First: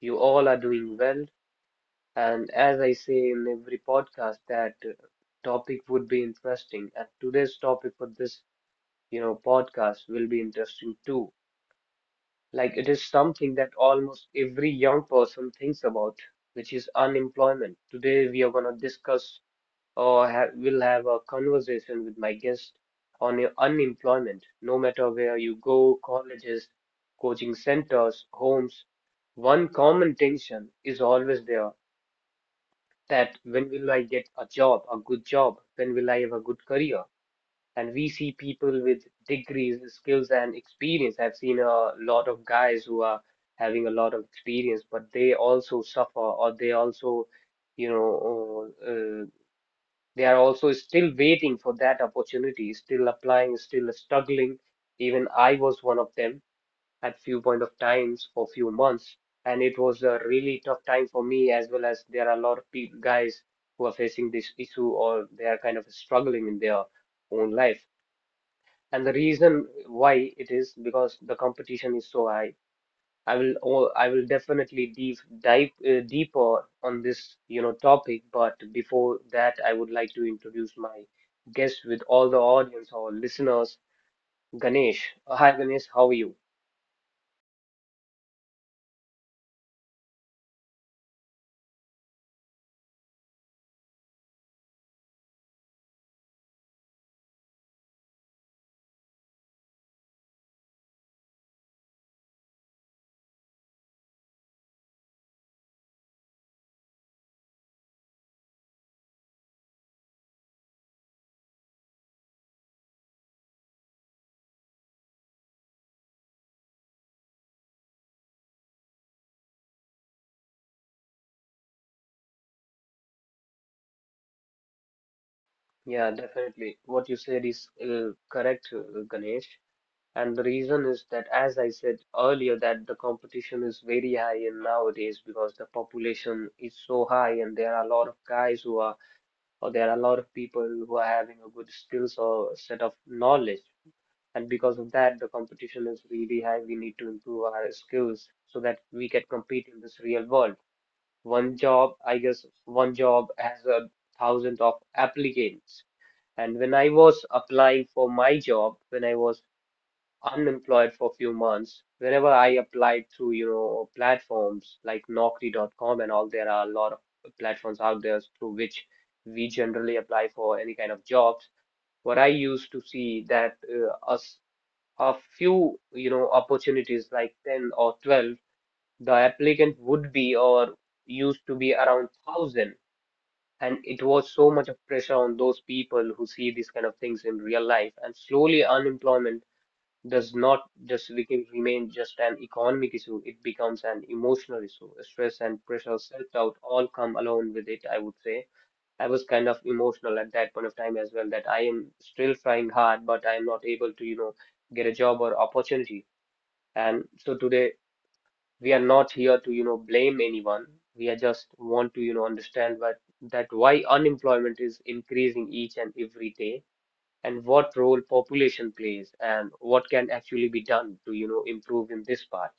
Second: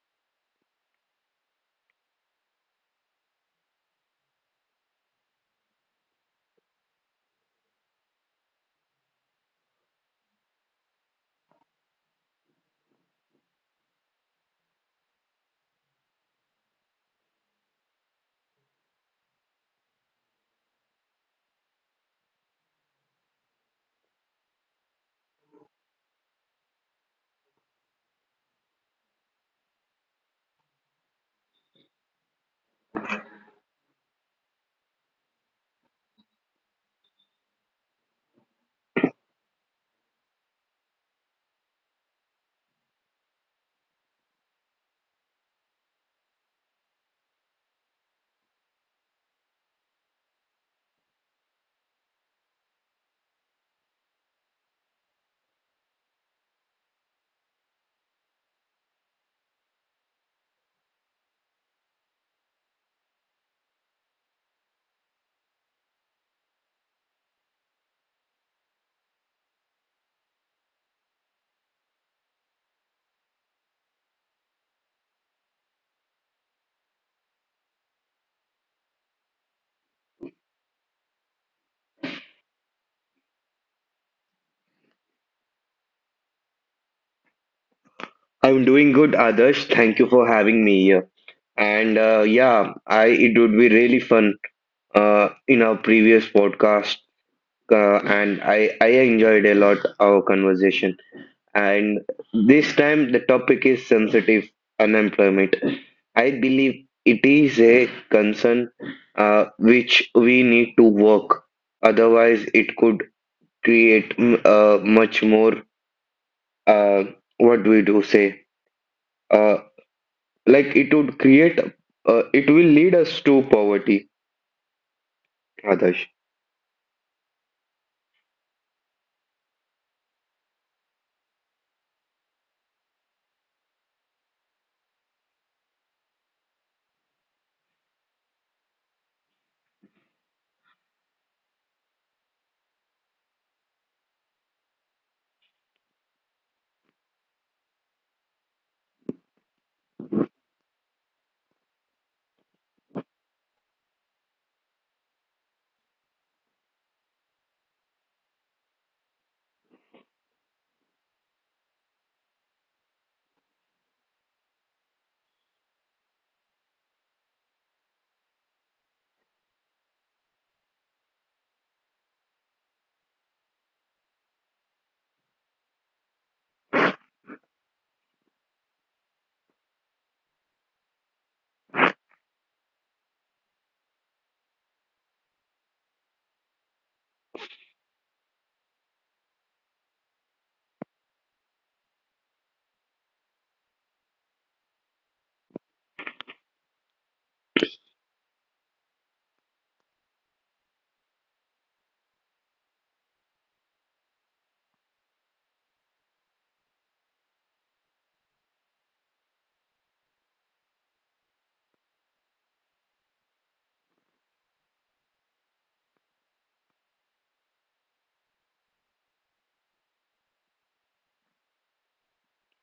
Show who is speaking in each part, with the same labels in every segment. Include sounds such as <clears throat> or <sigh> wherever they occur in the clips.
Speaker 1: you all are doing well. And as I say in every podcast, that topic would be interesting. And today's topic for this, podcast will be interesting too. Like it is something that almost every young person thinks about, which is unemployment. Today, we are going to discuss or ha will have a conversation with my guest on your unemployment, no matter where you go, colleges, coaching centers, homes. One common tension is always there that when will I get a job, a good job? When will I have a good career? And we see people with degrees, skills, and experience. I've seen a lot of guys who are having a lot of experience, but they also suffer or they also, you know, uh, they are also still waiting for that opportunity, still applying, still struggling. Even I was one of them at few point of times for few months, and it was a really tough time for me as well as there are a lot of people, guys who are facing this issue or they are kind of struggling in their own life. And the reason why it is because the competition is so high. I will definitely deep dive deeper on this topic, but before that, I would like to introduce my guest with all the audience or listeners, Ganesh. Hi Ganesh, how are you?
Speaker 2: I'm doing good, Adarsh. Thank you for having me here. I it would be really fun in our previous podcast, and I enjoyed a lot our conversation. And this time the topic is sensitive unemployment. I believe it is a concern which we need to work. Otherwise, it could create much more uh, what do we do say? uh, like it would create it will lead us to poverty, Adarsh.
Speaker 1: Yeah, definitely. What you said is correct, Ganesh. And the reason is that, as I said earlier, that the competition is very high in nowadays because the population is so high, and there are a lot of guys who are or there are a lot of people who are having a good skills or set of knowledge. And because of that, the competition is really high. We need to improve our skills so that we can compete in this real world. One job, I guess, one job has a thousand of applicants. And when I was applying for my job, when I was unemployed for a few months. Whenever I applied through, platforms like Naukri.com and all, there are a lot of platforms out there through which we generally apply for any kind of jobs. What I used to see that us a few, opportunities like 10 or 12, the applicant would be or used to be around 1,000. And it was so much of pressure on those people who see these kind of things in real life. And slowly unemployment does not just become, remain just an economic issue, it becomes an emotional issue. Stress and pressure, self-doubt all come along with it, I would say. I was kind of emotional at that point of time as well, that I am still trying hard, but I am not able to, get a job or opportunity. And so today we are not here to, blame anyone. We are just want to, understand that that why unemployment is increasing each and every day and what role population plays and what can actually be done to improve in this part.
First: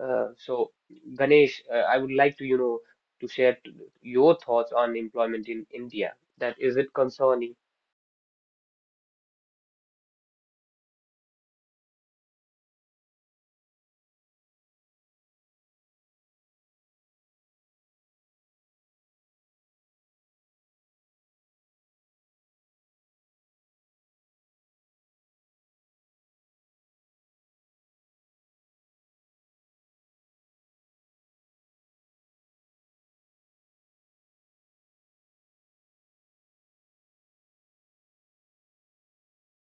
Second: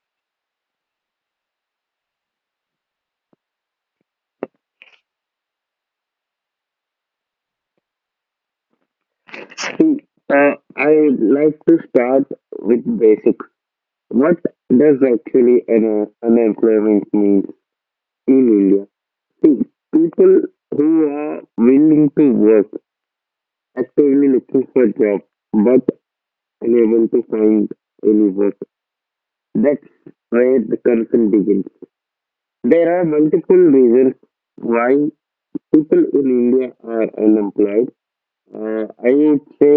Speaker 1: uh, so Ganesh, I would like to to share your thoughts on employment in India, that is it concerning.
Speaker 2: See, I would like to start with basics. What does actually an unemployment mean in India? See, people who are willing to work, actively looking for job, but unable to find any work. That's where the concern begins. There are multiple reasons why people in India are unemployed. I would say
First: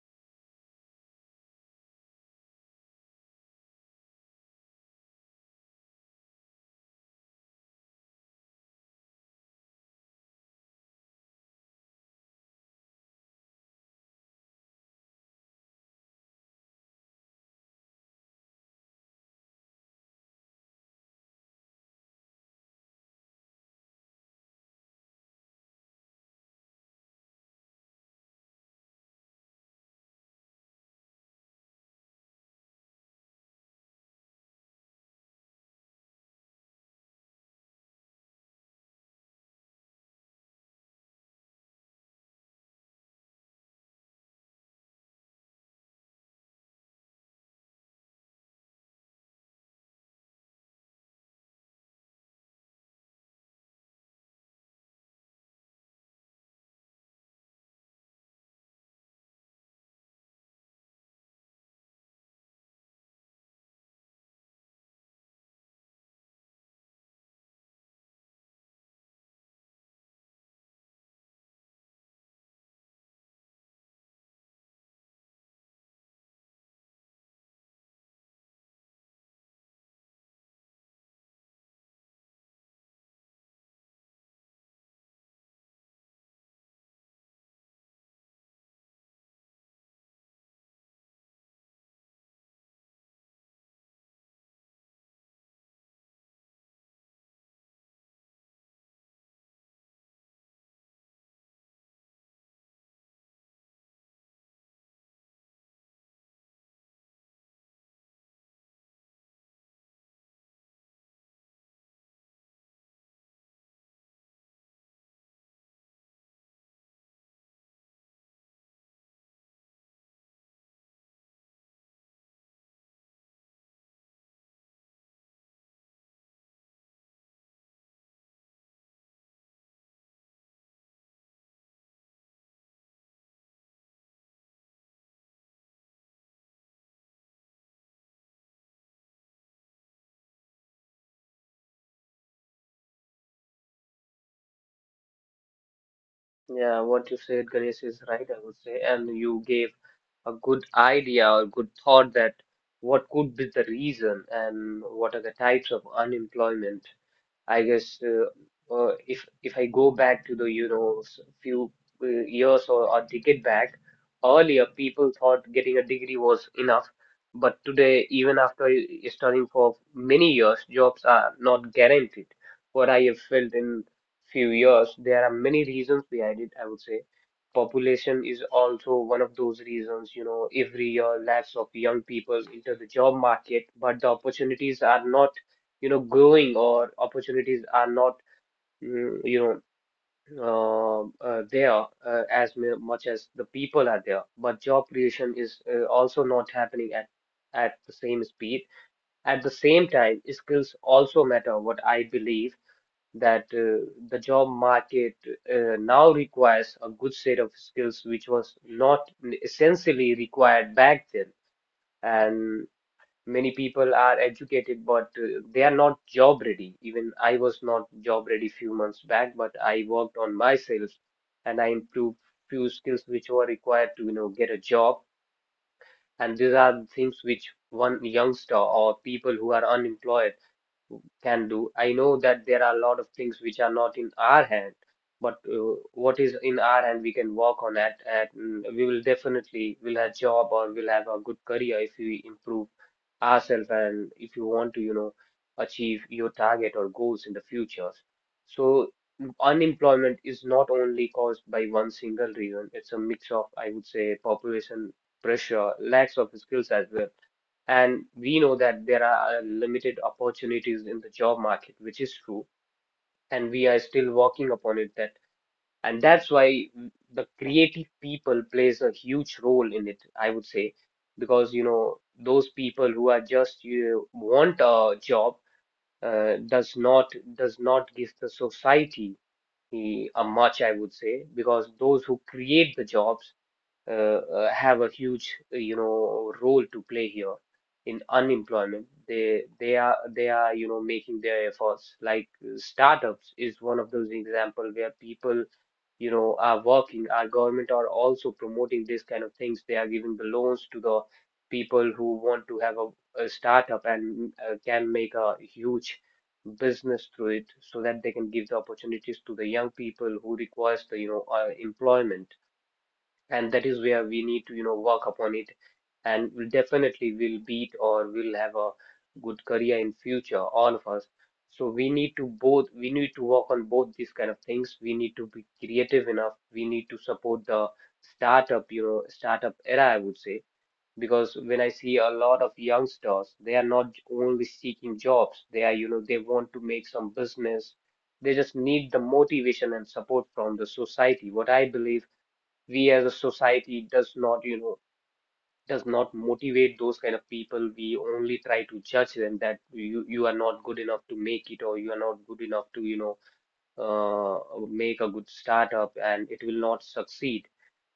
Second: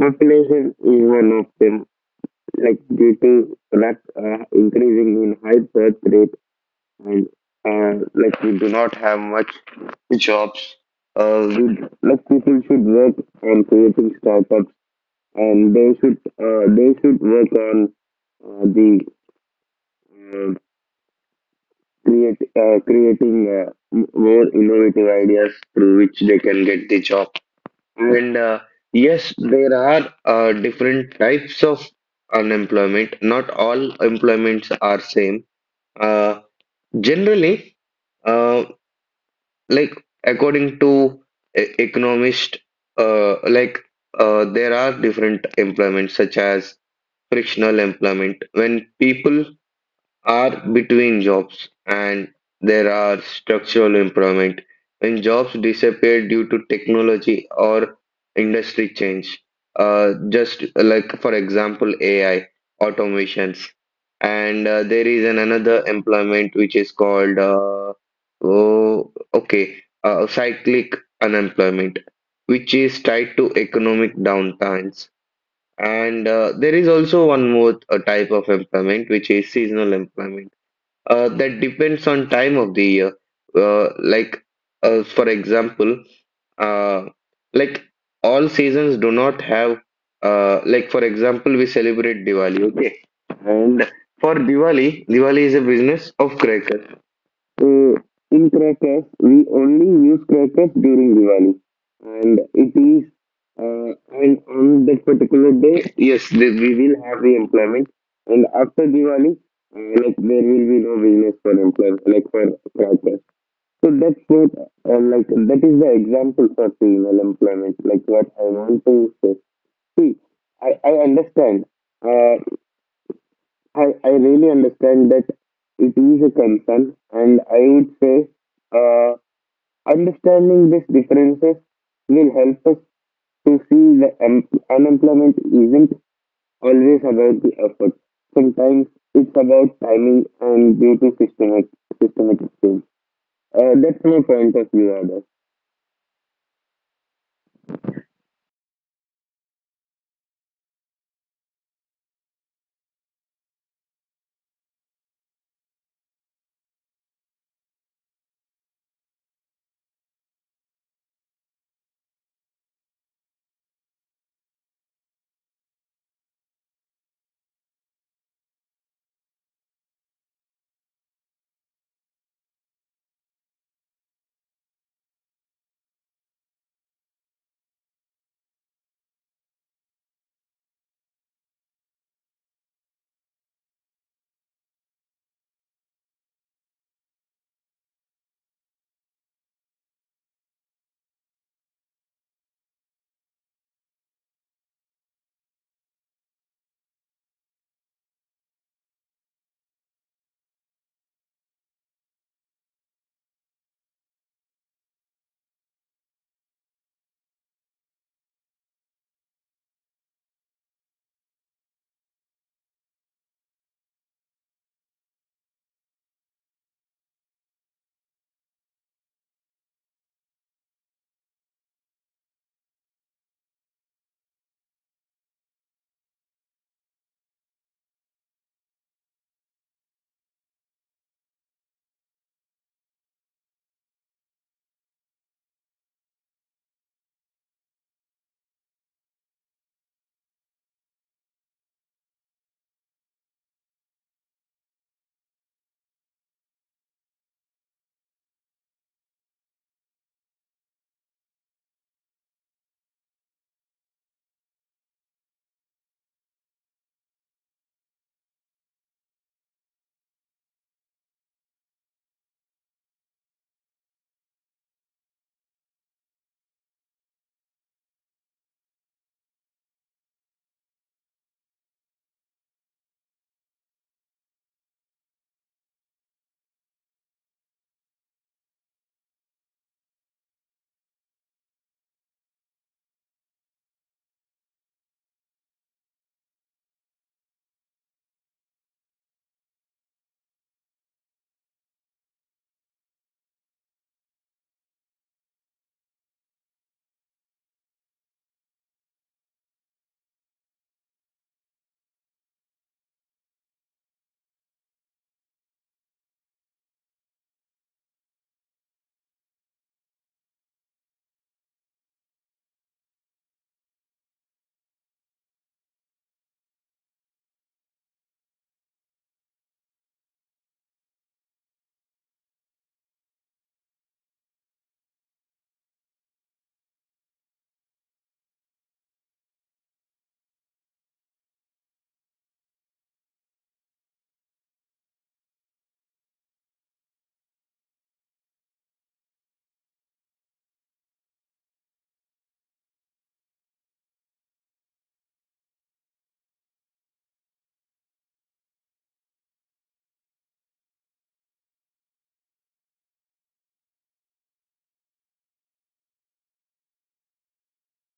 Speaker 2: population is one of them, like due to that increasing in high birth rate and like we do not have much jobs. Uh, we, like people should work on creating startups and they should work on the uh, create creating more innovative ideas through which they can get the job. And Yes, there are different types of unemployment. Not all employments are same. Uh, Generally, uh, like according to economist, uh, like there are different employments such as frictional employment when people are between jobs, and there are structural employment when jobs disappear due to technology or industry change, just like for example AI automations. And There is an another employment which is called oh okay cyclic unemployment, which is tied to economic downtimes. And There is also one more type of employment, which is seasonal employment, that depends on time of the year. Uh, like, for example, uh, like all seasons do not have, like for example, we celebrate Diwali, okay? And for Diwali, Diwali is a business of crackers. Uh, in crackers, we only use crackers during Diwali, and it is and on that particular day, yes, the, we will have the employment, and after Diwali, like there will be no business for employment, like for crackers. So that's what, like that is the example for seasonal employment, like what I want to say. See, I understand. Uh, I really understand that it is a concern, and I would say uh, understanding these differences will help us to see that unemployment isn't always about the effort. Sometimes it's about timing and due to systemic systematic change. That's my point of view, Adash.
Speaker 1: Yeah, what you said Ganesh is right, I would say, and you gave a good idea or good thought that what could be the reason and what are the types of unemployment. I guess, if I go back to the few years or a decade back, earlier people thought getting a degree was enough, but today even after studying for many years, jobs are not guaranteed. What I have felt in few years, there are many reasons behind it, I would say. Population is also one of those reasons, you know, every year lakhs of young people enter the job market, but the opportunities are not growing, or opportunities are not mm, you know there as much as the people are there, but job creation is also not happening at the same speed. At the same time, skills also matter, what I believe, that the job market now requires a good set of skills, which was not essentially required back then. And many people are educated, but they are not job ready. Even I was not job ready few months back, but I worked on myself, and I improved few skills which were required to, get a job. And these are things which one youngster or people who are unemployed can do. I know that there are a lot of things which are not in our hand, but what is in our hand, we can work on that, and we will definitely will have job or will have a good career if we improve ourselves and if you want to, achieve your target or goals in the future. So unemployment is not only caused by one single reason. It's a mix of, I would say, population pressure, lacks of skills as well, and we know that there are limited opportunities in the job market, which is true, and we are still working upon it, that and that's why the creative people plays a huge role in it, I would say, because you know those people who are just you want a job uh, does not does not give the society a much, I would say, because those who create the jobs have a huge role to play here in unemployment. They are they are you know making their efforts, like startups is one of those example where people you know are working. Our government are also promoting this kind of things. They are giving the loans to the people who want to have a startup, and can make a huge business through it, so that they can give the opportunities to the young people who requires the employment. And that is where we need to you know work upon it, and we'll definitely will beat or will have a good career in future, all of us. So we need to both, we need to work on both these kind of things. We need to be creative enough, we need to support the startup, startup era, I would say, because when I see a lot of youngsters, they are not only seeking jobs, they are you know they want to make some business. They just need the motivation and support from the society, what I believe. We as a society does not, does not motivate those kind of people. We only try to judge them that you are not good enough to make it, or you are not good enough to, uh, make a good startup, and it will not succeed.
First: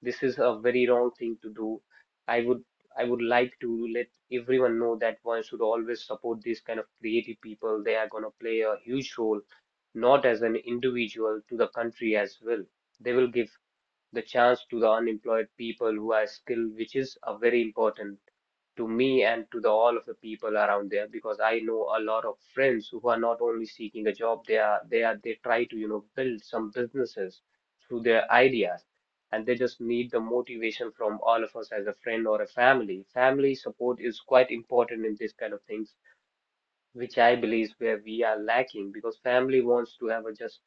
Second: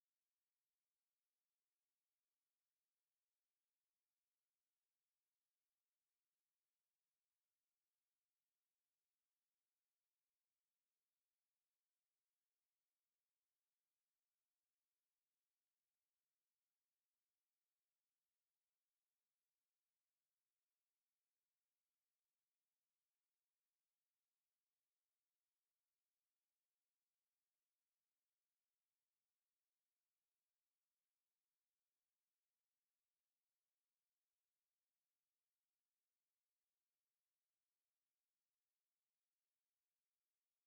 Speaker 1: This is a very wrong thing to do. I would I would like to let everyone know that one should always support these kind of creative people. They are going to play a huge role, not as an individual, to the country as well. They will give the chance to the unemployed people who are skilled, which is a very important to me and to the all of the people around there, because I know a lot of friends who are not only seeking a job, they are they try to, build some businesses through their ideas, and they just need the motivation from all of us as a friend or a family. Family support is quite important in this kind of things, which I believe is where we are lacking, because family wants to have a just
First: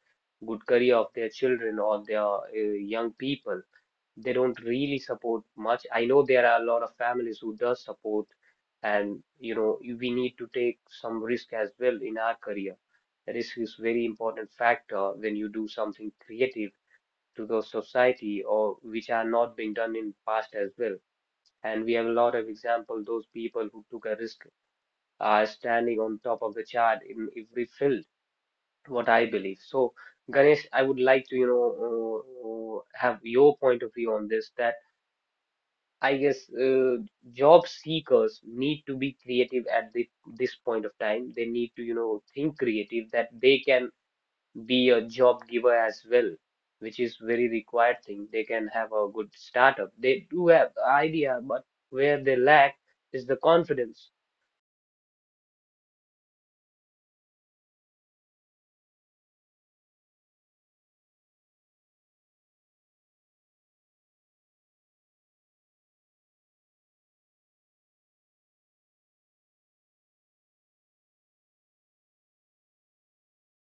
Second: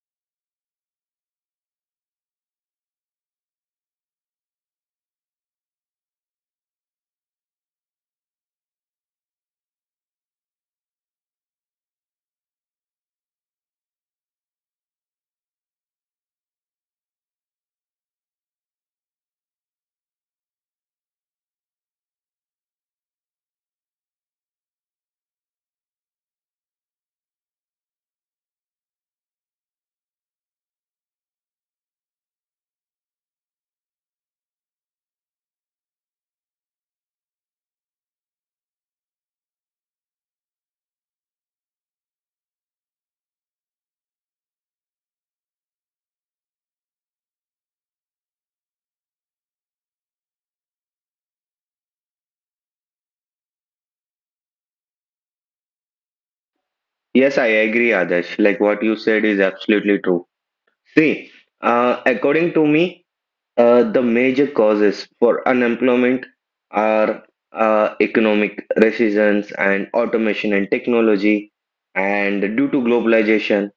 Speaker 1: good career of their children or their young people. They don't really support much. I know there are a lot of families who does support, and you know we need to take some risk as well in our career. Risk is very important factor when you do something creative to the society or which are not being done in past as well. And we have a lot of example those people who took a risk are standing on top of the chart in every field. What I believe. So, Ganesh, I would like to have your point of view on this. That I guess, job seekers need to be creative at the, this point of time. They need to, think creative that they can be a job giver as well, which is very required thing. They can have a good startup. They do have idea, but where they lack is the confidence.
Speaker 2: Yes, I agree, Adesh. Like what you said is absolutely true. See, according to me, the major causes for unemployment are economic recessions and automation and technology, and due to globalization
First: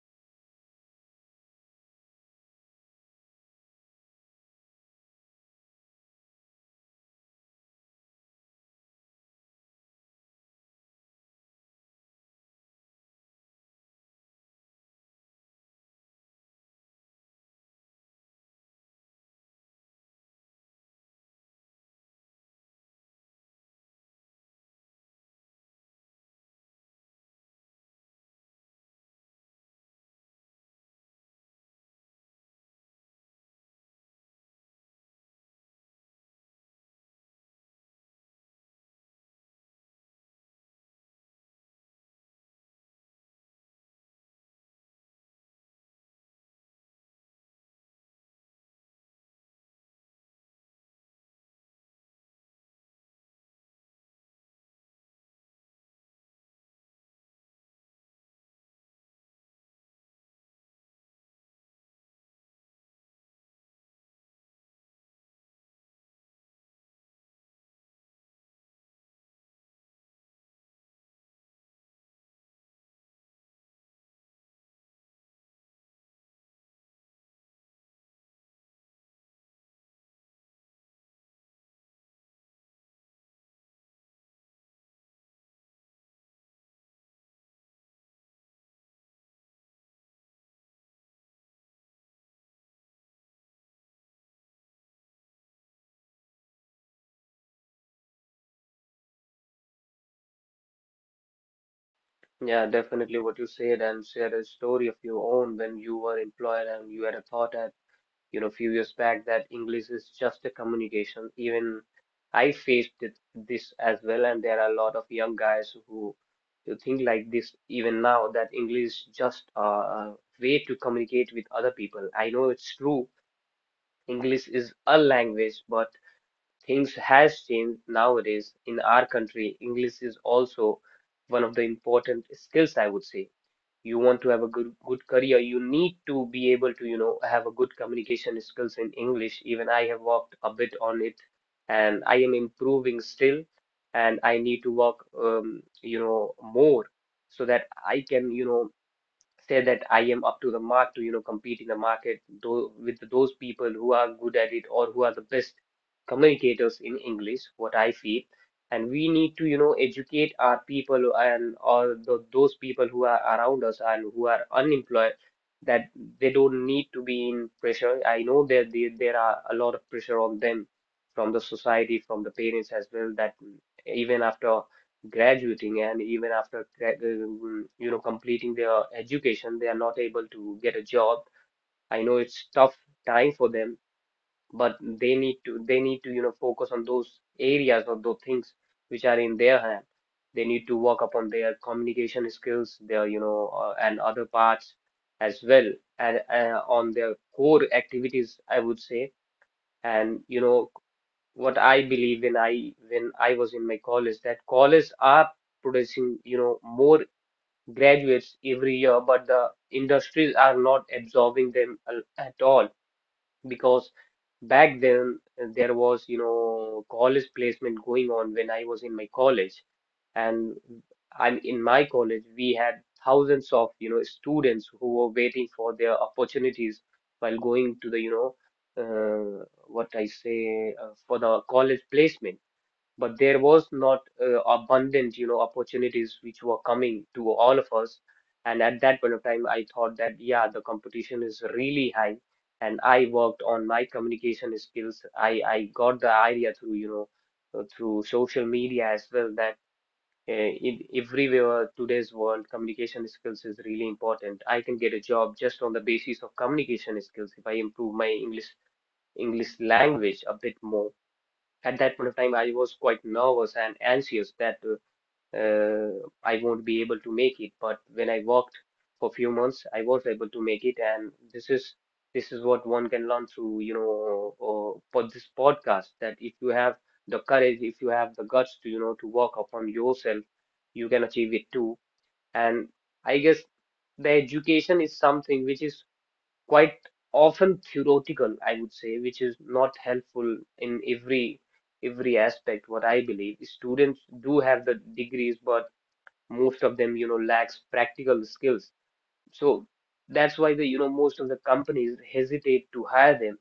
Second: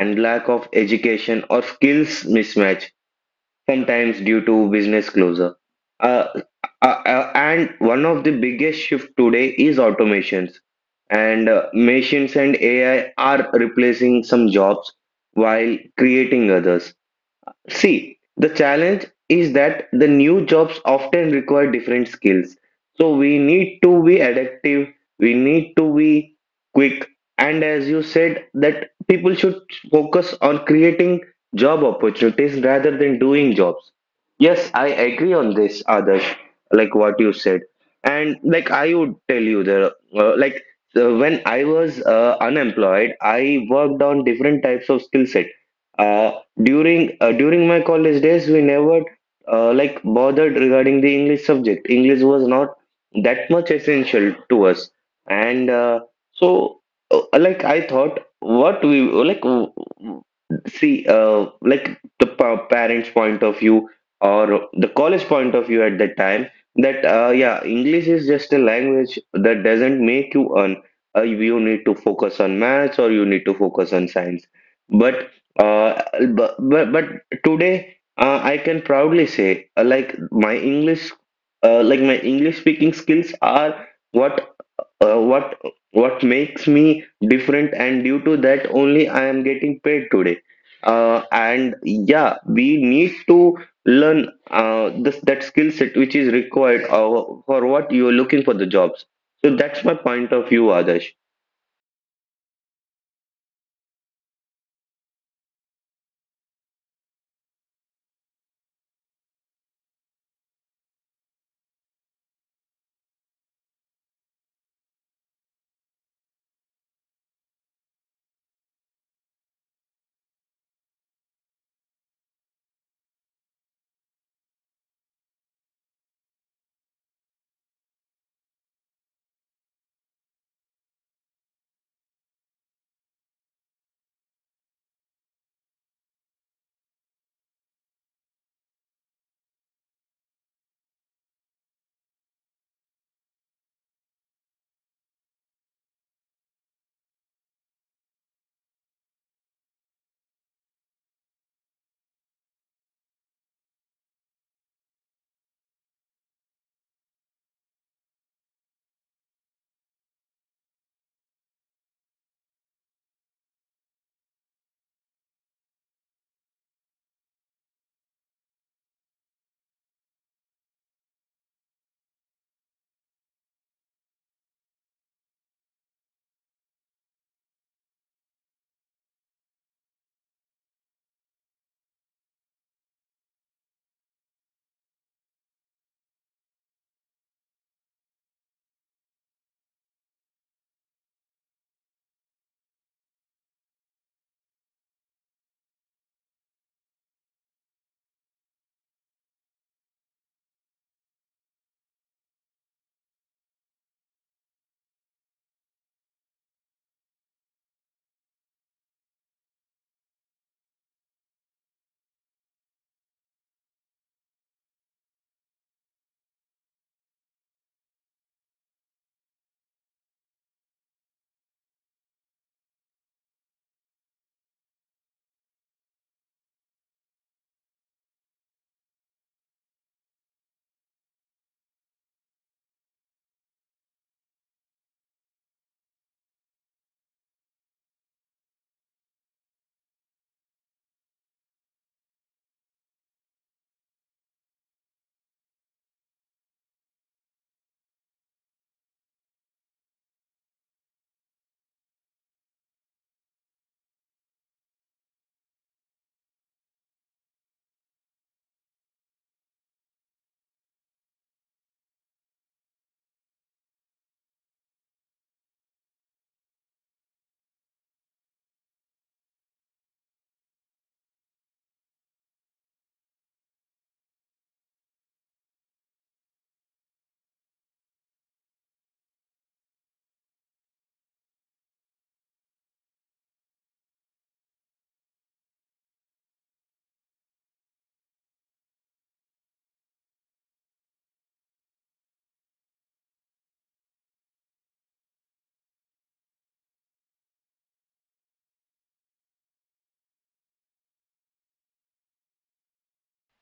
Speaker 2: and lack of education or skills mismatch, sometimes due to business closure. Uh, and one of the biggest shift today is automations, and machines and AI are replacing some jobs while creating others. See, the challenge is that the new jobs often require different skills. So we need to be adaptive, we need to be quick, and as you said, that people should focus on creating job opportunities rather than doing jobs. Yes, I agree on this, Adarsh, like what you said. And like I would tell you the like when I was unemployed, I worked on different types of skill set. Uh, During my college days, we never like bothered regarding the English subject. English was not that much essential to us, and so like I thought, what we like w- w- see like the parents' point of view or the college point of view at that time, that yeah, English is just a language that doesn't make you earn. You need to focus on maths or you need to focus on science. But uh, but, but but today I can proudly say like my English speaking skills are what uh, what what makes me different, and due to that only I am getting paid today. And Yeah, we need to learn this that skill set which is required for what you are looking for the jobs. So that's my point of view, Adarsh.
Speaker 1: Yeah, definitely what you said and share a story of your own when you were employed and you had a thought you know, few years back that English is just a communication. Even I faced it, this as well, and there are a lot of young guys who think like this even now that English is just a way to communicate with other people. I know it's true, English is a language, but things has changed nowadays in our country. English is also one of the important skills, I would say you want to have a good career, you need to be able to you know have a good communication skills in English. Even I have worked a bit on it and I am improving still, and I need to work you know more so that I can you know say that I am up to the mark to you know compete in the market though with those people who are good at it or who are the best communicators in English, what I feel. And we need to you know educate our people and or the those people who are around us and who are unemployed, that they don't need to be in pressure. I know that there are a lot of pressure on them from the society, from the parents as well, that even after graduating and even after you know completing their education they are not able to get a job. I know it's tough time for them, but they need to you know focus on those areas or those things which are in their hand. They need to work upon their communication skills, their you know and other parts as well, and on their core activities, I would say. And you know what I believe, when I was in my college, that colleges are producing you know more graduates every year, but the industries are not absorbing them at all, because back then there was you know college placement going on when I was in my college, and I'm in my college we had thousands of you know students who were waiting for their opportunities while going to the you know what I say for the college placement, but there was not abundant, you know, opportunities which were coming to all of us. And at that point of time, I thought that, yeah, the competition is really high. And I worked on my communication skills. I got the idea through, you know, through social media as well that in everywhere today's world, communication skills is really important. I can get a job just on the basis of communication skills if I improve my English English language a bit more. At that point of time, I was quite nervous and anxious that uh, I won't be able to make it. But when I worked for few months, I was able to make it, and this is what one can learn through, you know, for this podcast. That if you have the courage, if you have the guts to, you know, to work upon yourself, you can achieve it too. And I guess the education is something which is quite often theoretical, I would say, which is not helpful in every aspect. What I believe, students do have the degrees, but most of them, you know, lacks practical skills. So that's why the you know most of the companies hesitate to hire them,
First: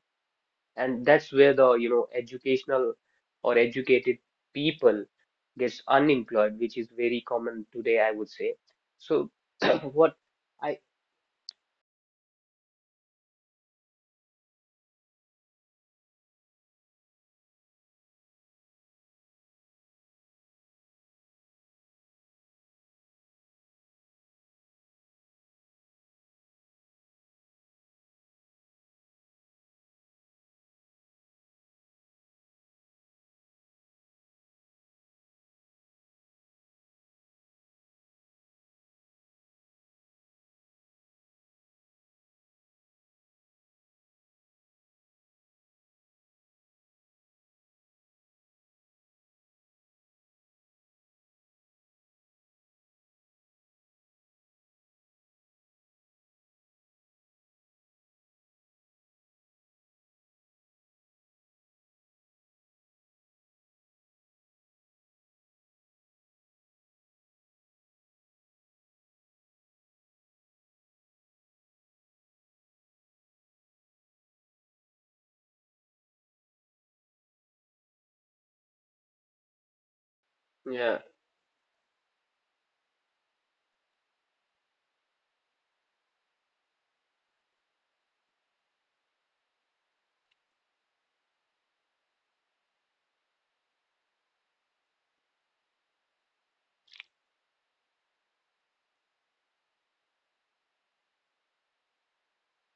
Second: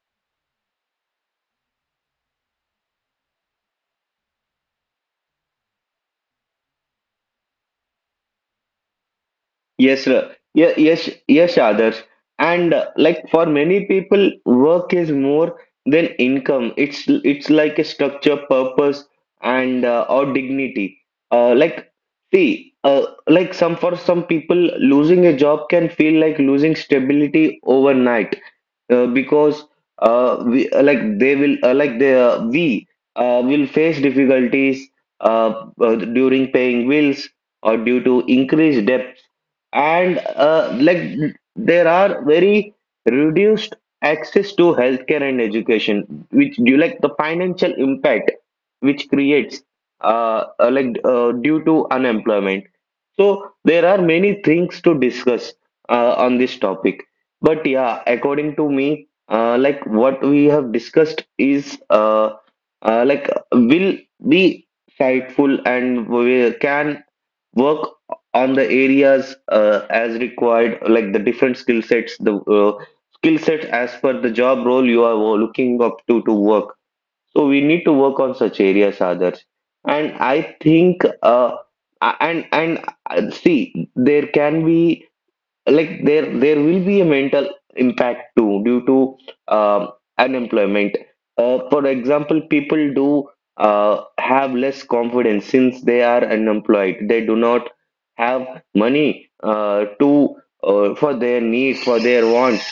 Speaker 1: and that's where the you know educational or educated people gets unemployed, which is very common today, I would say. So <clears throat>
Speaker 2: Yes,
Speaker 1: what
Speaker 2: sir. Yeah,
Speaker 1: I
Speaker 2: yes, yes, others. And Like for many people, work is more than income. It's like a structure, purpose, and or dignity. Uh, like See, like some for some people, losing a job can feel like losing stability overnight, because we like they will like they we will face difficulties during paying bills or due to increased debt, and like there are very reduced access to healthcare and education, which you like the financial impact which creates like due to unemployment. So there are many things to discuss on this topic, but yeah, according to me, like what we have discussed is like will be insightful, and we can work on the areas as required, like the different skill sets, the skill sets as per the job role you are looking up to work. So we need to work on such areas, others. And I
Speaker 1: yeah,
Speaker 2: think and see there can be there will be a mental impact too due to um, unemployment. For example, people do have less confidence since they are unemployed. They do not have money to for their needs, for their wants,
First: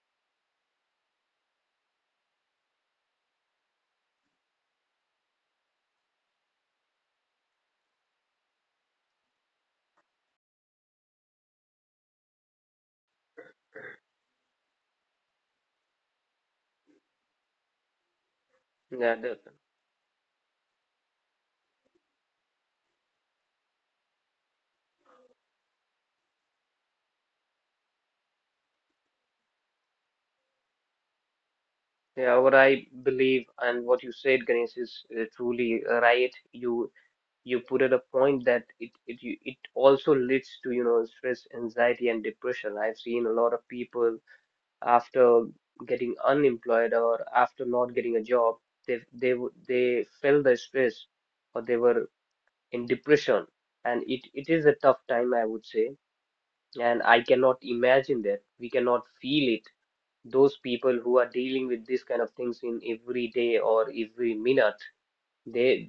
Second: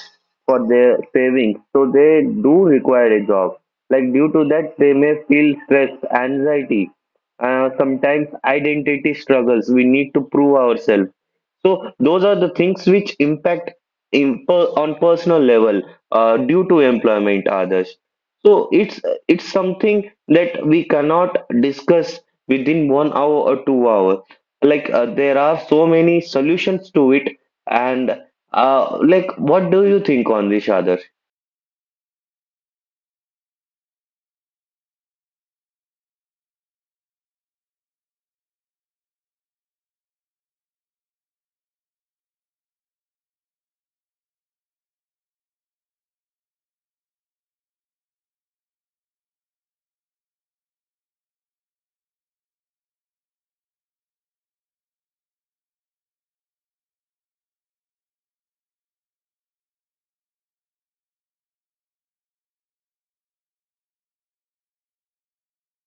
Speaker 2: for their savings, so they do require a job. Like due to that they may feel stress, anxiety, sometimes identity struggles. We need to prove ourselves. So those are the things which impact on personal level due to employment, others. So it's
Speaker 1: yeah,
Speaker 2: it's something that we cannot discuss within 1 hour or 2 hour. Like there are so many solutions to it, and like what do you think on this, others?
Speaker 1: yeah, what I believe and what you said, Ganesh, is truly right. You put at a point that it also leads to you know stress, anxiety, and depression. I've seen a lot of people after getting unemployed or after not getting a job, they felt the stress or they were in depression, and it is a tough time, I would say. And I cannot imagine that. We cannot feel it those people who are dealing with this kind of things in every day or every minute they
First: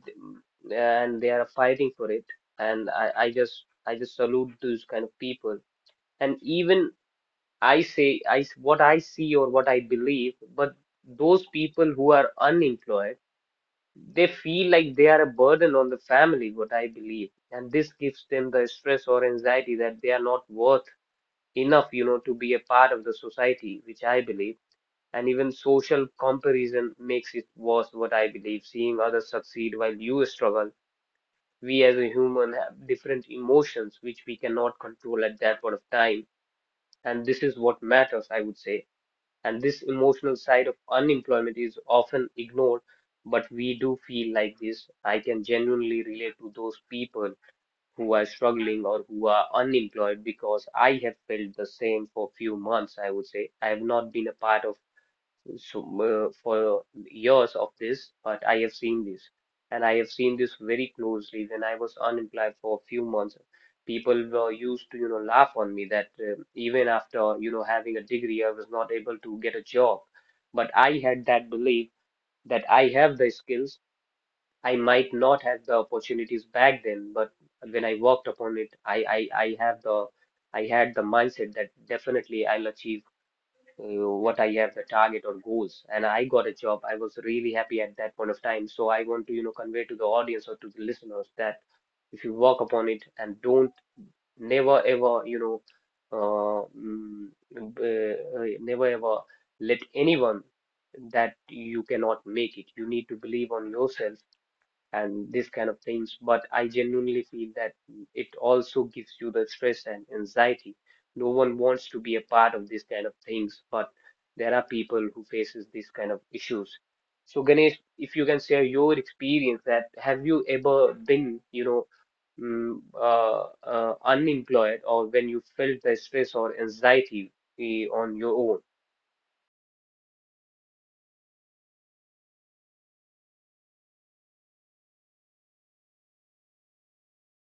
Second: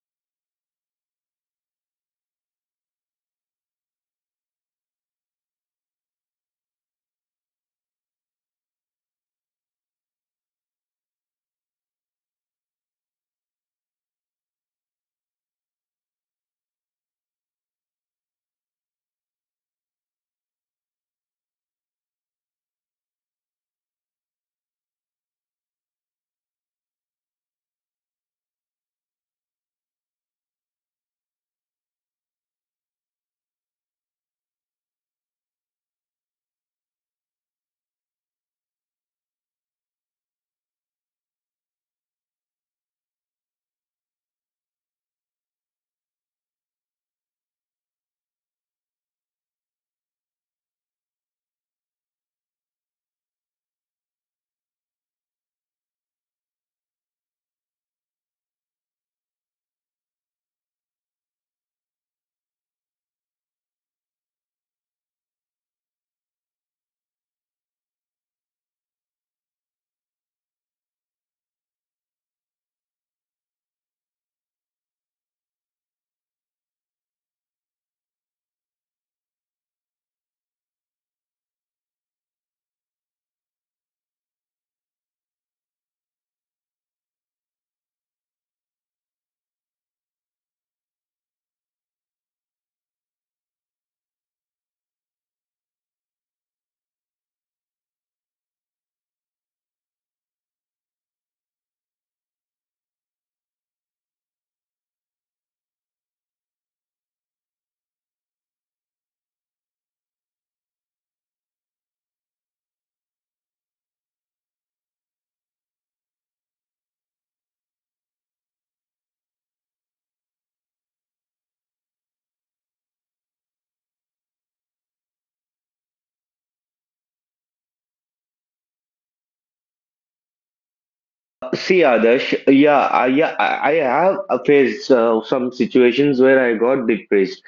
Speaker 1: and they are fighting for it, and I just salute those kind of people. And even I say I s- what I see or what I believe, but those people who are unemployed, they feel like they are a burden on the family, what I believe, and this gives them the stress or anxiety that they are not worth enough you know to be a part of the society, which I believe. And even social comparison makes it worse, what I believe, seeing others succeed while you struggle. We as a human have different emotions which we cannot control at that point of time, and this is what matters, I would say. And this emotional side of unemployment is often ignored, but we do feel like this. I can genuinely relate to those people who are struggling or who are unemployed, because I have felt the same for few months, I would say. I have not been a part of so for years of this, but I have seen this, and I have seen this very closely. When I was unemployed for a few months, people were used to, you know, laugh on me that even after, you know, having a degree, I was not able to get a job. But I had that belief that I have the skills. I might not have the opportunities back then, but when I worked upon it, I have the I had the mindset that definitely I'll achieve uh, what I have the target or goals. And I got a job. I was really happy at that point of time. So I want to, you know, convey to the audience or to the listeners that if you work upon it and don't never ever, you know, uh, mm, never ever let anyone that you cannot make it. You need to believe on yourself and these kind of things. But I genuinely feel that it also gives you the stress and anxiety. No one wants to be a part of these kind of things, but there are people who faces these kind of issues. So Ganesh, if you can share your experience that have you ever been, you know, mm, uh, unemployed or when you felt the stress or anxiety on your own?
Speaker 2: See, Adarsh, yeah, I have faced some situations where I got depressed.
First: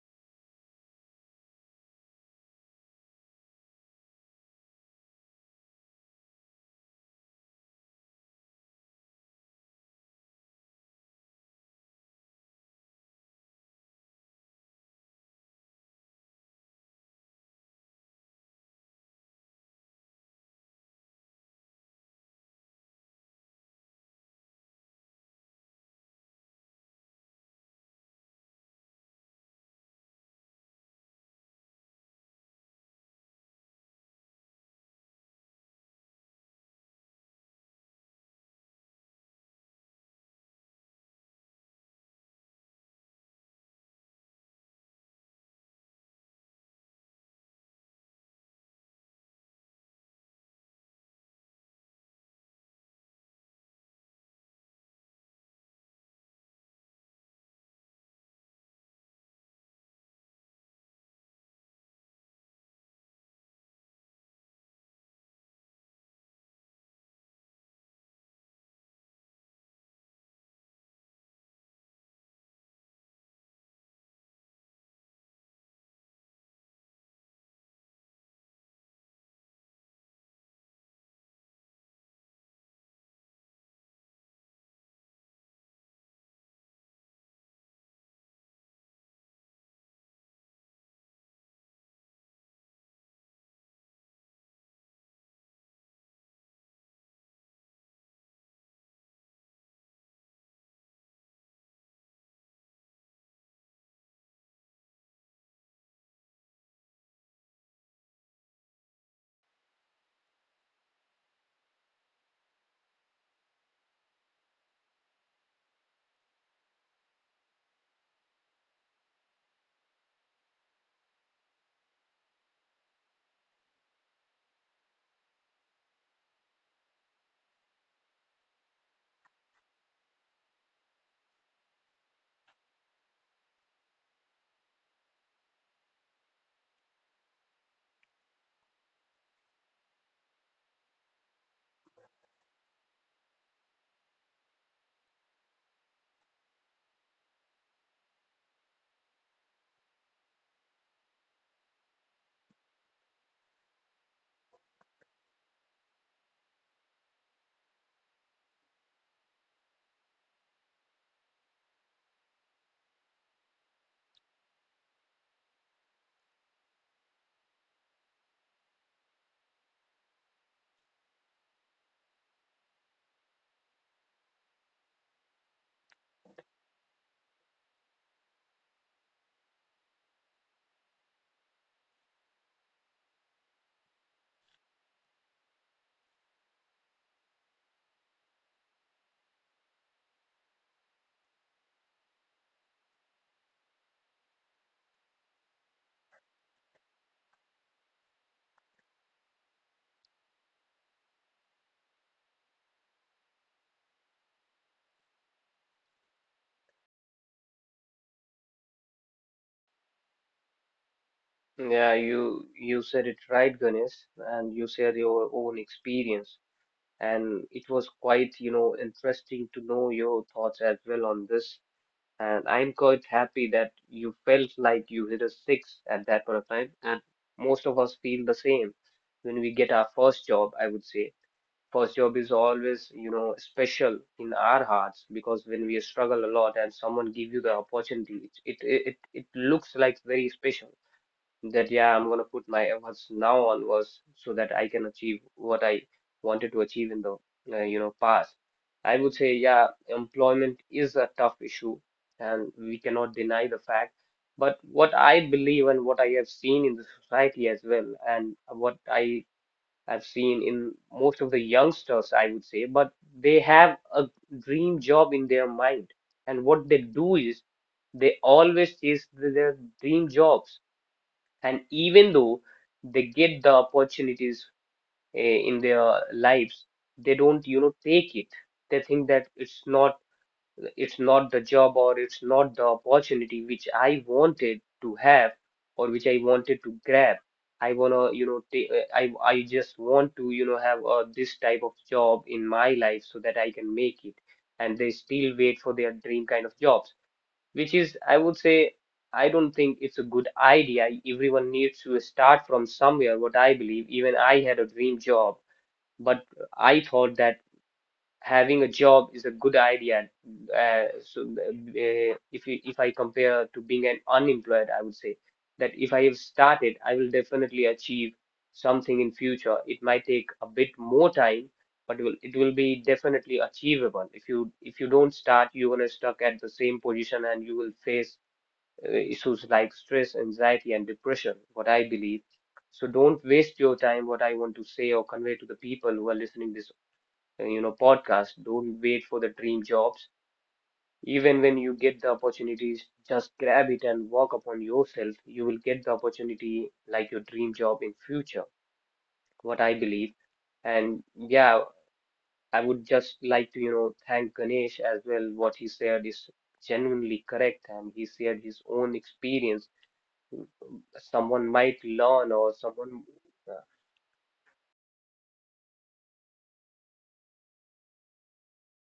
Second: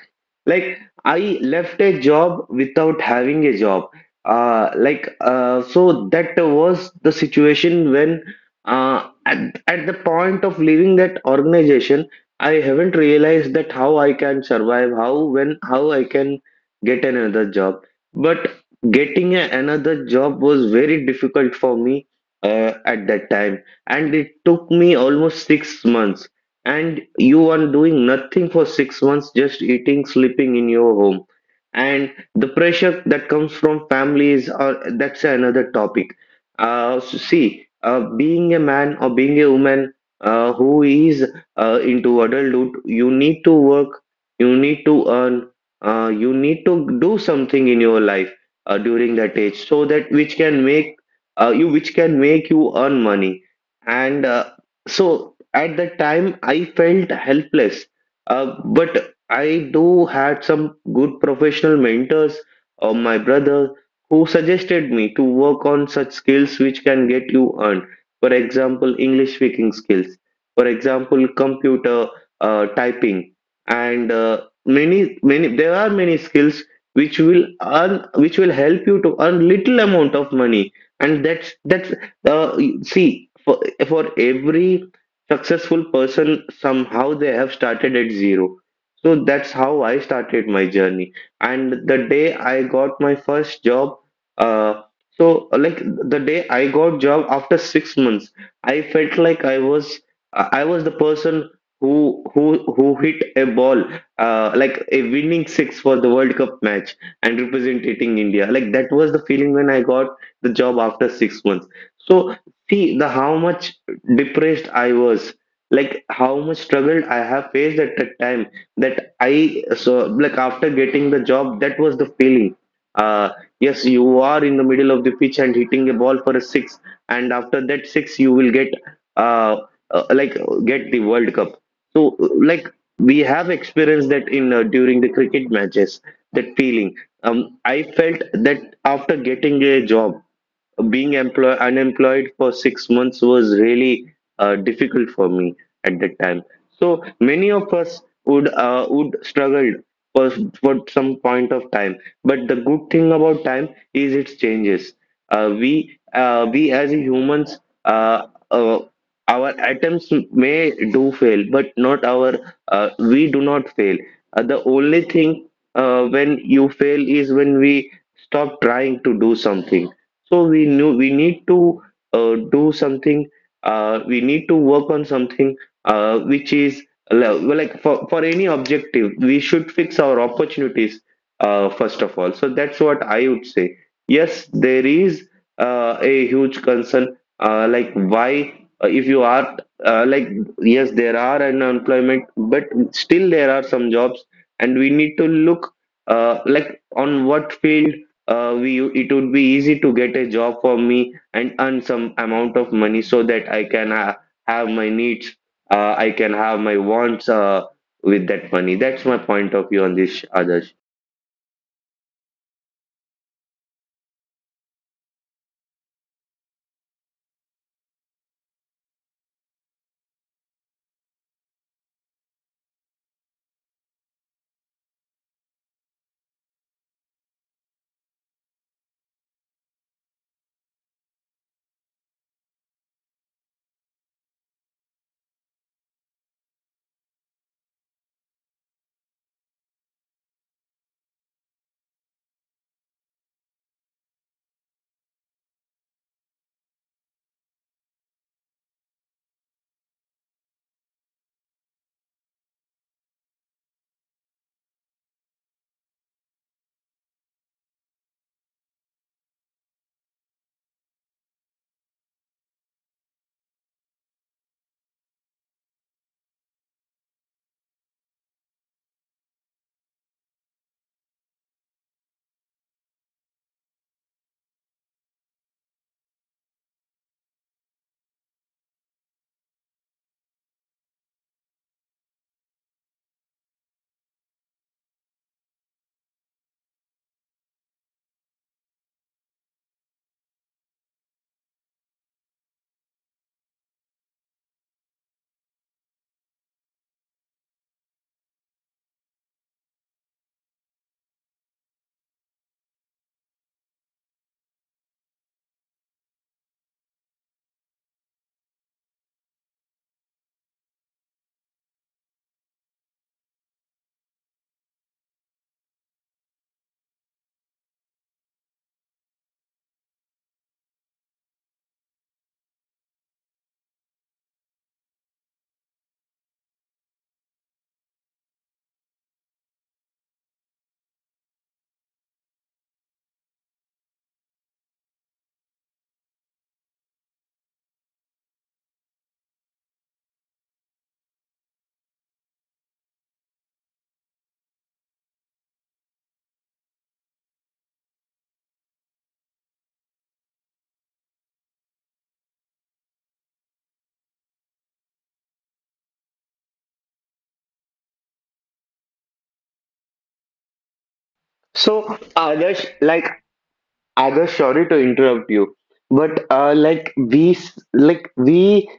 Speaker 2: Like I left a job without having a job. So that was the situation when at the point of leaving that organization, I haven't realized that how I can survive, how when how I can get another job. But getting a, another job was very difficult for me at that time, and it took me almost 6 months. And you are doing nothing for 6 months, just eating, sleeping in your home. And the pressure that comes from families, or that's another topic. So see, being a man or being a woman who is into adulthood, you need to work, you need to earn, you need to do something in your life during that age, so that which can make you which can make you earn money. And uh, so at that time I felt helpless, but I do had some good professional mentors or my brother who suggested me to work on such skills which can get you earned, for example English speaking skills, for example computer typing, and many many, there are many skills which will earn, which will help you to earn little amount of money. And that's uh, See, for every successful person, somehow they have started at zero. So that's how I started my journey, and the day I got my first job, uh so like the day I got job after 6 months, I felt like I was the person who who hit a ball, like a winning six for the World Cup match and representing India. Like that was the feeling when I got the job after 6 months. So see, the how much depressed I was, like how much struggle I have faced at that time. That I so like After getting the job, that was the feeling. Uh, yes, you are in the middle of the pitch and hitting a ball for a six, and after that six, you will uh, uh like get the World Cup. So like we have experienced that in during the cricket matches, that feeling. I felt that after getting a job, being employ unemployed for 6 months was really difficult for me at that time. So many of us would struggle for for some point of time. But the good thing about time is it changes. We as humans, uh, uh, our attempts may do fail, but not our we do not fail. The only thing when you fail is when we stop trying to do something. So we need to do something. We need to work on something which is like for any objective, we should fix our opportunities first of all. So that's what I would say. Yes, there is a huge concern, like why if you are like, yes, there are an unemployment, but still there are some jobs, and we need to look like on what field we it would be easy to get a job for me and earn some amount of money so that I can have my needs, I can have my wants with that money. That's my point of view on this, Adarsh.
Speaker 1: Yeah, you said it right, Ganesh, and you shared your own experience. And it was quite, you know, interesting to know your thoughts as well on this. And I'm quite happy that you felt like you hit a six at that point of time. And most of us feel the same when we get our first job, I would say. First job is always, you know, special in our hearts because when we struggle a lot and someone give you the opportunity, it looks like very special. That yeah, I'm gonna put my efforts now onwards so that I can achieve what I wanted to achieve in the you know past. I would say yeah, employment is a tough issue, and we cannot deny the fact. But what I believe and what I have seen in the society as well, and what I have seen in most of the youngsters, I would say, but they have a dream job in their mind, and what they do is they always chase their dream jobs, and even though they get the opportunities in their lives, they don't you know take it. They think that it's not the job or it's not the opportunity which I wanted to have or which I wanted to grab. I want to you know I just want to you know have this type of job in my life so that I can make it. And they still wait for their dream kind of jobs, which is I would say, I don't think it's a good idea. Everyone needs to start from somewhere, what I believe. Even I had a dream job, but I thought that having a job is a good idea. If you, if I compare to being an unemployed, I would say that if I have started I will definitely achieve something in future. It might take a bit more time, but it will be definitely achievable. If you if you don't start, you are stuck at the same position and you will face issues like stress, anxiety, and depression, what I believe. So don't waste your time, what I want to say or convey to the people who are listening this you know podcast. Don't wait for the dream jobs. Even when you get the opportunities, just grab it and work upon yourself. You will get the opportunity like your dream job in future, what I believe. And yeah, I would just like to, you know, thank Ganesh as well. What he said is genuinely correct and he shared his own experience. Someone might
Speaker 2: So,
Speaker 1: learn or
Speaker 2: Adarsh,
Speaker 1: someone
Speaker 2: like,
Speaker 1: uh,
Speaker 2: Adarsh, sorry to interrupt you, but like we s- like we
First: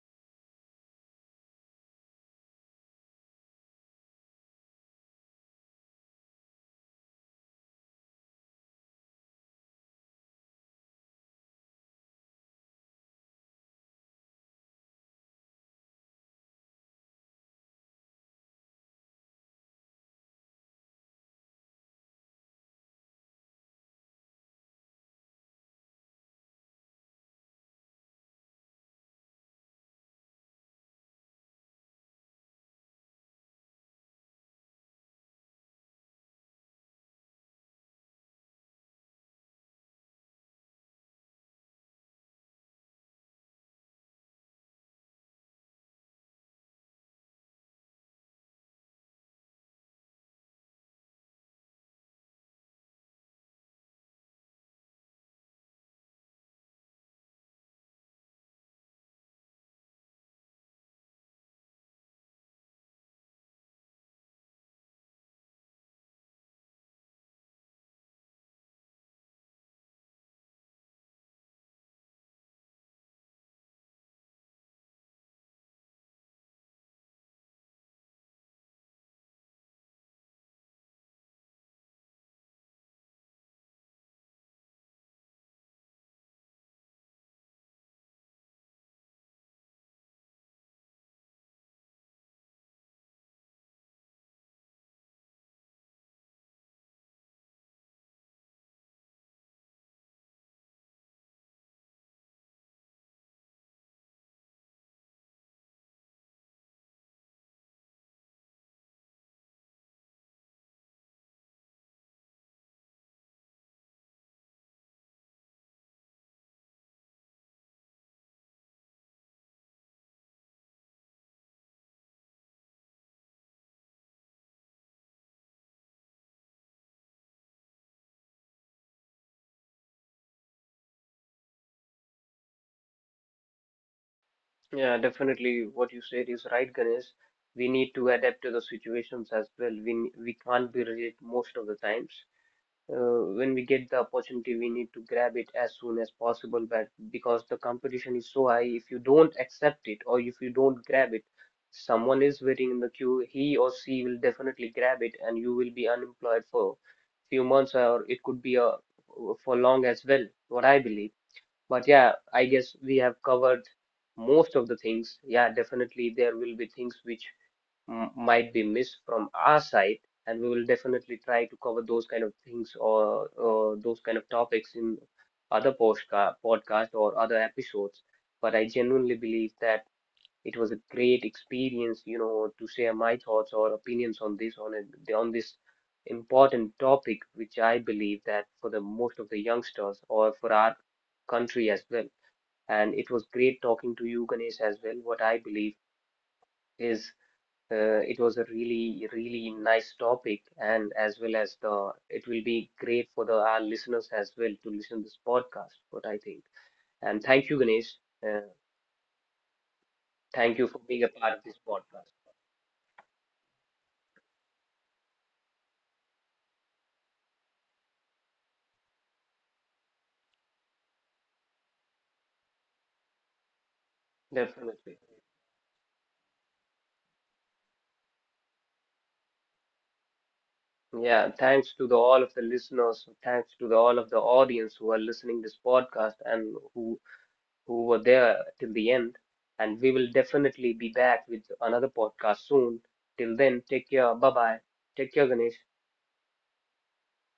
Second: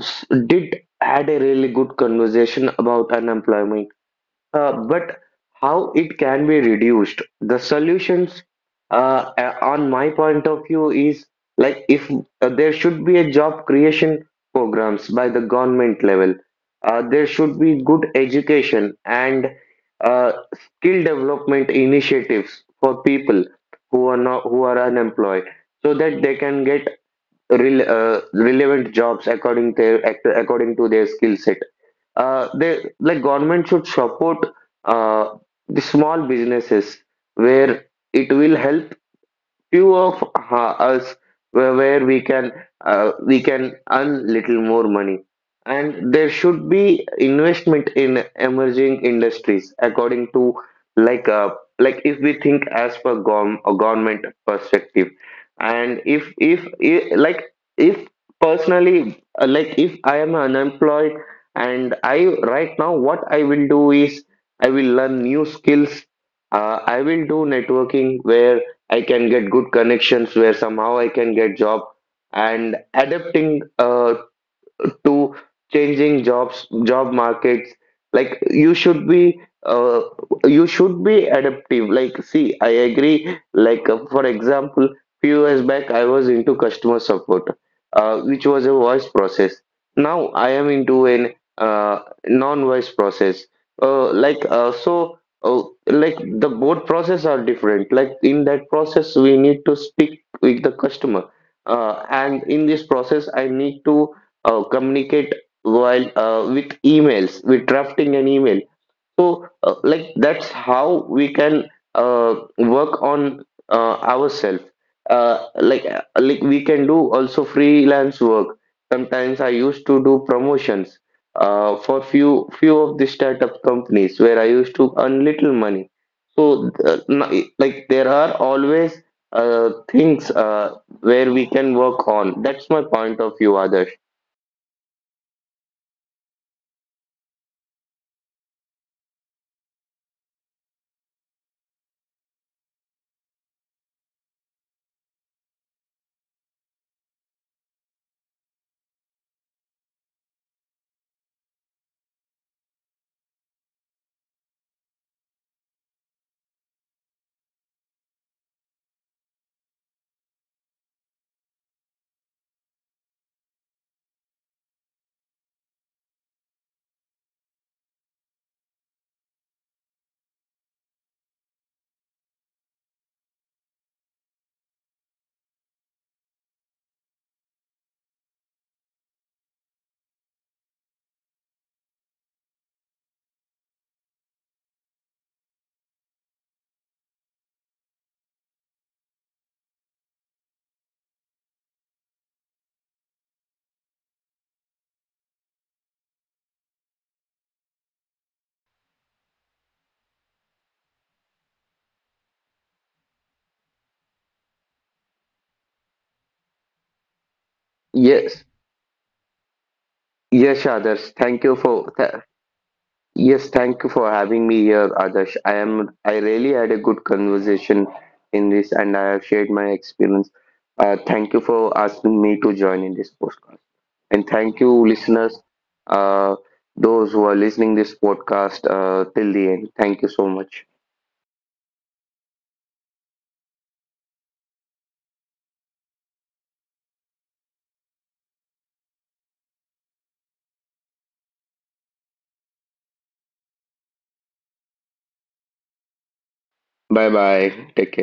Speaker 2: s- did had a really good conversation about unemployment, but how it can be reduced, the solutions on my point of view is, like, if there should be a job creation programs by the government level. There should be good education and uh, skill development initiatives for people who are not who are unemployed, so that they can get relevant jobs according their according to their skill set. They, like, government should support uh, the small businesses, where it will help few of us, where we can we can earn little more money. And there should be investment in emerging industries according to, like uh, like, if we think as per a government perspective. And if, I like if personally, like, if I am unemployed and I right now, what I will do is I will learn new skills. I will do networking where I can get good connections where somehow I can get job. And adapting to changing job markets. Like, you should be adaptive. Like, see, I agree, like, for example, few years back I was into customer support, which was a voice process. Now I am into an uh, non voice process. uh, like uh, so uh, like, the both process are different. Like, in that process, we need to speak with the customer, and in this process I need to communicate while with emails, with drafting an email. So like, that's how we can work on ourselves. Like, we can do also freelance work. Sometimes I used to do promotions for few of the startup companies, where I used to earn little money. So like, there are always things where we can work on. That's my point of view, others.
Speaker 1: yeah, definitely what you said is right, Ganesh. We need to adapt to the situations as well. We we can't be rigid most of the times. When we get the opportunity we need to grab it as soon as possible, but because the competition is so high, if you don't accept it or if you don't grab it, someone is waiting in the queue, he or she will definitely grab it and you will be unemployed for few months or it could be a for long as well, what I believe. But yeah, I guess we have covered most of the things. Yeah, definitely there will be things which m might be missed from our side, and we will definitely try to cover those kind of things or those kind of topics in other postca podcast or other episodes. But I genuinely believe that it was a great experience, you know, to share my thoughts or opinions on this on on this important topic, which I believe that for the most of the youngsters or for our country as well. And it was great talking to you, Ganesh, as well. What I believe is it was a really, really nice topic, and as well as the it will be great for the our listeners as well to listen this podcast, what I think. And thank you, Ganesh.
Speaker 2: Yes,
Speaker 1: Uh,
Speaker 2: yes,
Speaker 1: Thank you for
Speaker 2: Adarsh.
Speaker 1: being a
Speaker 2: Thank you
Speaker 1: part of
Speaker 2: for
Speaker 1: this
Speaker 2: th-
Speaker 1: podcast.
Speaker 2: Yes, thank you for having me here, Adarsh. I really had a good conversation in this, and I have shared my experience. Thank you for asking me to join in this podcast, and thank you,
Speaker 1: Definitely.
Speaker 2: listeners, uh, those who are listening this podcast till the end. Thank you so much.
Speaker 1: Yeah, thanks to the all of the listeners, thanks to the all of the audience who are listening this podcast and who were there till the end. And we will definitely be back with another podcast soon. Till then, take care. Bye bye. Take care, Ganesh.
Speaker 2: Bye bye. Take care.